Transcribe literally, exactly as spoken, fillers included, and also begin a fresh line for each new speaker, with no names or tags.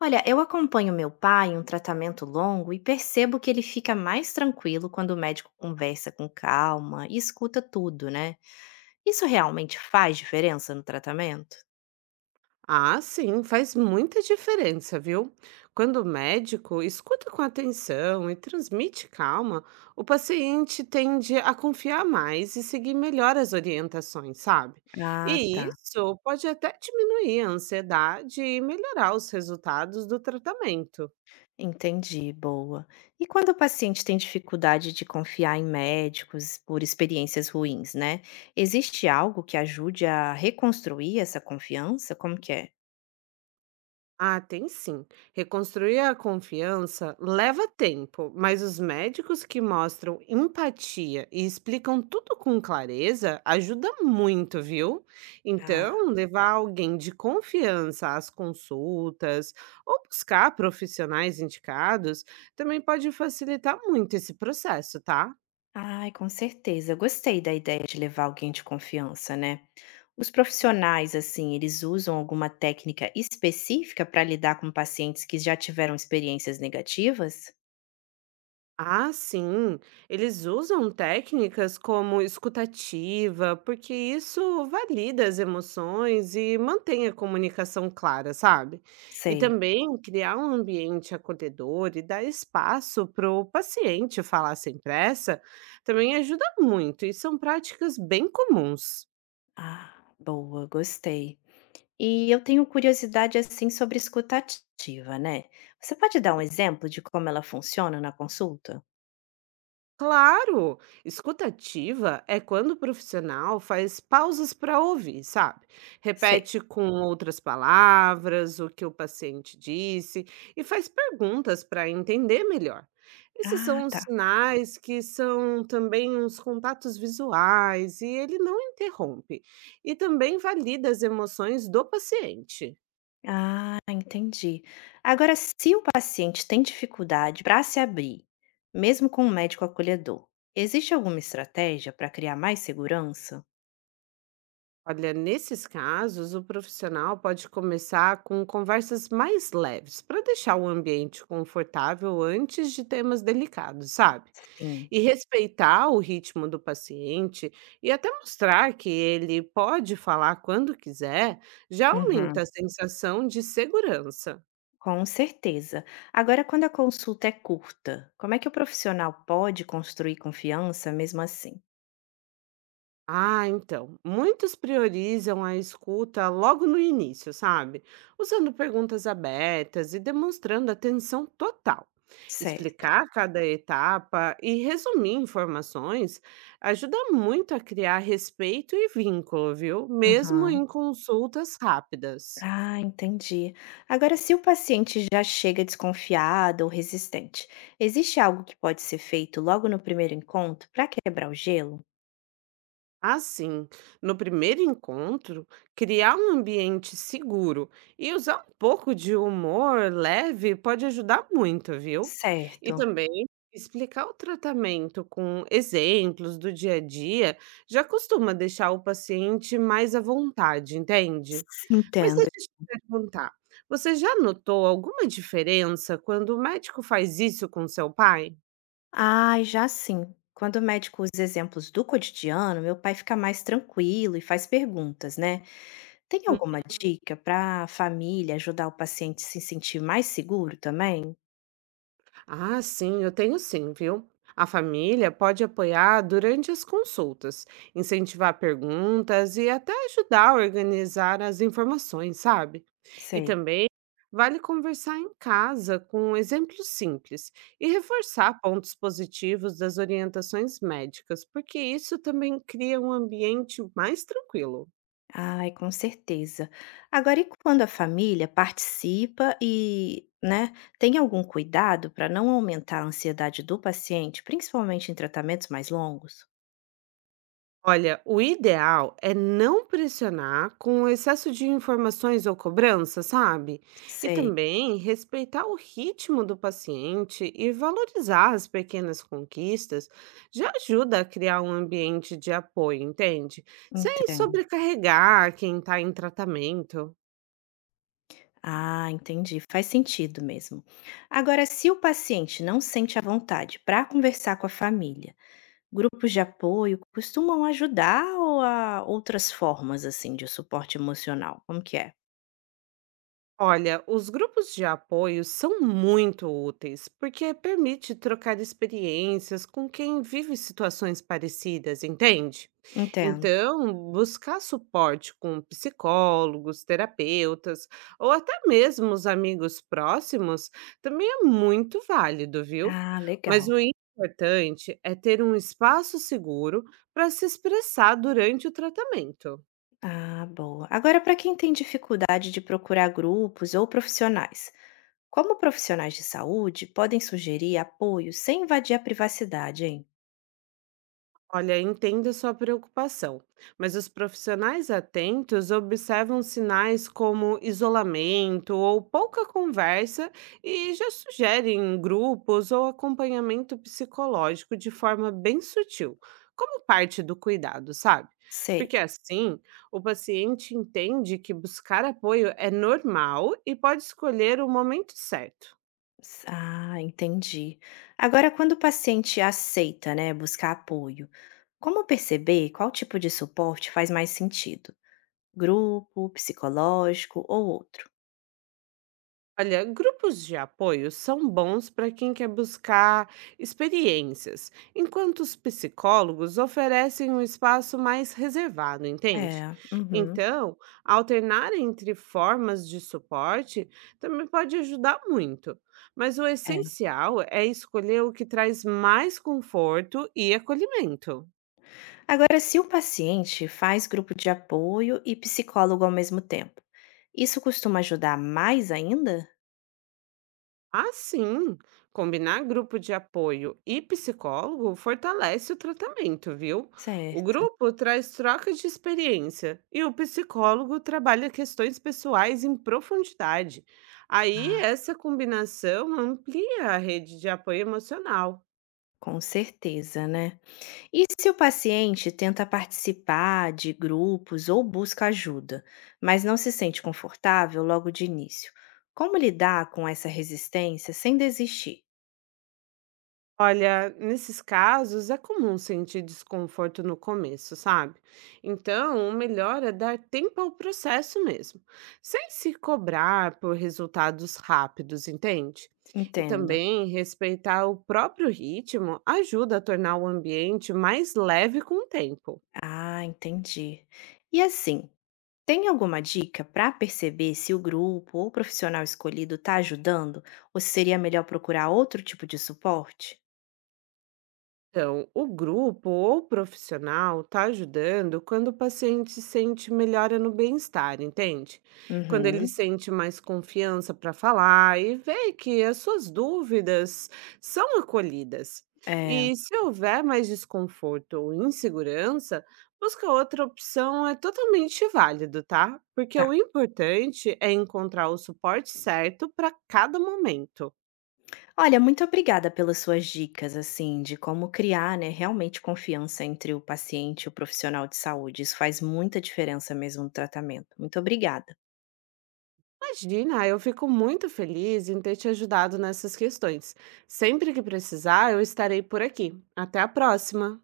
Olha, eu acompanho meu pai em um tratamento longo e percebo que ele fica mais tranquilo quando o médico conversa com calma e escuta tudo, né? Isso realmente faz diferença no tratamento?
Ah, sim, faz muita diferença, viu? Quando o médico escuta com atenção e transmite calma, o paciente tende a confiar mais e seguir melhor as orientações, sabe?
Ah, tá.
E isso pode até diminuir a ansiedade e melhorar os resultados do tratamento.
Entendi, boa. E quando o paciente tem dificuldade de confiar em médicos por experiências ruins, né? Existe algo que ajude a reconstruir essa confiança? Como que é?
Ah, tem sim. Reconstruir a confiança leva tempo, mas os médicos que mostram empatia e explicam tudo com clareza ajuda muito, viu?
Ah,
Então, levar alguém de confiança às consultas ou buscar profissionais indicados também pode facilitar muito esse processo, tá?
ai, com certeza. Eu gostei da ideia de levar alguém de confiança, né? Os profissionais, assim, eles usam alguma técnica específica para lidar com pacientes que já tiveram experiências negativas?
Ah, sim. Eles usam técnicas como escutativa, porque isso valida as emoções e mantém a comunicação clara, sabe? E
Sei.
também criar um ambiente acolhedor e dar espaço para o paciente falar sem pressa também ajuda muito, e são práticas bem comuns.
Ah, boa, gostei. E eu tenho curiosidade, assim, sobre escutativa, né? Você pode dar um exemplo de como ela funciona na consulta?
Claro, escuta ativa é quando o profissional faz pausas para ouvir, sabe?
Sei.
Repete com outras palavras o que o paciente disse e faz perguntas para entender melhor. Esses são
Ah,
os
tá.
sinais que são também uns contatos visuais e ele não interrompe e também valida as emoções do paciente.
Ah, entendi. Agora, se o paciente tem dificuldade para se abrir, mesmo com um médico acolhedor, existe alguma estratégia para criar mais segurança?
Olha, nesses casos, o profissional pode começar com conversas mais leves, para deixar o ambiente confortável antes de temas delicados, sabe?
Sim.
E respeitar o ritmo do paciente e até mostrar que ele pode falar quando quiser, já aumenta
Uhum.
a sensação de segurança.
Com certeza. Agora, quando a consulta é curta, como é que o profissional pode construir confiança mesmo assim?
Ah, então, muitos priorizam a escuta logo no início, sabe? Usando perguntas abertas e demonstrando atenção total.
Certo.
Explicar cada etapa e resumir informações ajuda muito a criar respeito e vínculo, viu? Mesmo
Aham.
em consultas rápidas.
Ah, entendi. Agora, se o paciente já chega desconfiado ou resistente, existe algo que pode ser feito logo no primeiro encontro para quebrar o gelo?
Assim, no primeiro encontro, criar um ambiente seguro e usar um pouco de humor leve pode ajudar muito, viu? E
Certo.
também explicar o tratamento com exemplos do dia a dia já costuma deixar o paciente mais à vontade,
S-
entende? Mas
Entendo.
deixa eu te perguntar, você já notou alguma diferença quando o médico faz isso com seu pai?
Ai, já sim. Quando o médico usa exemplos do cotidiano, meu pai fica mais tranquilo e faz perguntas, né? Tem alguma dica para a família ajudar o paciente a se sentir mais seguro também?
Ah, sim, eu tenho sim, viu? A família pode apoiar durante as consultas, incentivar perguntas e até ajudar a organizar as informações, sabe? E
Sei.
também vale conversar em casa com exemplos simples e reforçar pontos positivos das orientações médicas, porque isso também cria um ambiente mais tranquilo.
Ai, com certeza. Agora, e quando a família participa e, né, tem algum cuidado para não aumentar a ansiedade do paciente, principalmente em tratamentos mais longos?
Olha, o ideal é não pressionar com o excesso de informações ou cobrança, sabe? E
Sei,
também respeitar o ritmo do paciente e valorizar as pequenas conquistas já ajuda a criar um ambiente de apoio, entende? Sem
entendo.
sobrecarregar quem está em tratamento.
Ah, entendi. Faz sentido mesmo. Agora, se o paciente não sente a vontade para conversar com a família, grupos de apoio costumam ajudar ou há outras formas, assim, de suporte emocional? Como que é?
Olha, os grupos de apoio são muito úteis porque permite trocar experiências com quem vive situações parecidas, entende?
Entendo.
Então, buscar suporte com psicólogos, terapeutas ou até mesmo os amigos próximos também é muito válido, viu?
Ah,
Mas
legal.
o importante é ter um espaço seguro para se expressar durante o tratamento.
Ah, boa. Agora, para quem tem dificuldade de procurar grupos ou profissionais, como profissionais de saúde podem sugerir apoio sem invadir a privacidade, hein?
Olha, entendo sua preocupação, mas os profissionais atentos observam sinais como isolamento ou pouca conversa e já sugerem grupos ou acompanhamento psicológico de forma bem sutil, como parte do cuidado, sabe?
Sei.
Porque assim, o paciente entende que buscar apoio é normal e pode escolher o momento certo.
S- Ah, entendi. Agora, quando o paciente aceita, né, buscar apoio, como perceber qual tipo de suporte faz mais sentido? Grupo, psicológico ou outro.
Olha, grupos de apoio são bons para quem quer buscar experiências, enquanto os psicólogos oferecem um espaço mais reservado, entende?
É, uhum.
Então, alternar entre formas de suporte também pode ajudar muito, mas o
É.
essencial é escolher o que traz mais conforto e acolhimento.
Agora, se o paciente faz grupo de apoio e psicólogo ao mesmo tempo, isso costuma ajudar mais ainda?
Ah, sim. Combinar grupo de apoio e psicólogo fortalece o tratamento, viu? O
Certo.
grupo traz troca de experiência e o psicólogo trabalha questões pessoais em profundidade. Aí,
Ah,
essa combinação amplia a rede de apoio emocional.
com certeza, né? E se o paciente tenta participar de grupos ou busca ajuda, mas não se sente confortável logo de início? Como lidar com essa resistência sem desistir?
Olha, nesses casos é comum sentir desconforto no começo, sabe? Então, o melhor é dar tempo ao processo mesmo, sem se cobrar por resultados rápidos, entende? E
Entendo.
também respeitar o próprio ritmo ajuda a tornar o ambiente mais leve com o tempo.
Ah, entendi. E assim, tem alguma dica para perceber se o grupo ou o profissional escolhido está ajudando ou se seria melhor procurar outro tipo de suporte?
Então, o grupo ou profissional está ajudando quando o paciente sente melhora no bem-estar, entende? Quando ele
Uhum.
sente mais confiança para falar e vê que as suas dúvidas são acolhidas.
É,
E se houver mais desconforto ou insegurança, busca outra opção é totalmente válido, tá? Porque
tá.
o importante é encontrar o suporte certo para cada momento.
Olha, muito obrigada pelas suas dicas, assim, de como criar, né, realmente confiança entre o paciente e o profissional de saúde. Isso faz muita diferença mesmo no tratamento. Muito obrigada.
Imagina, eu fico muito feliz em ter te ajudado nessas questões. Sempre que precisar, eu estarei por aqui. Até a próxima!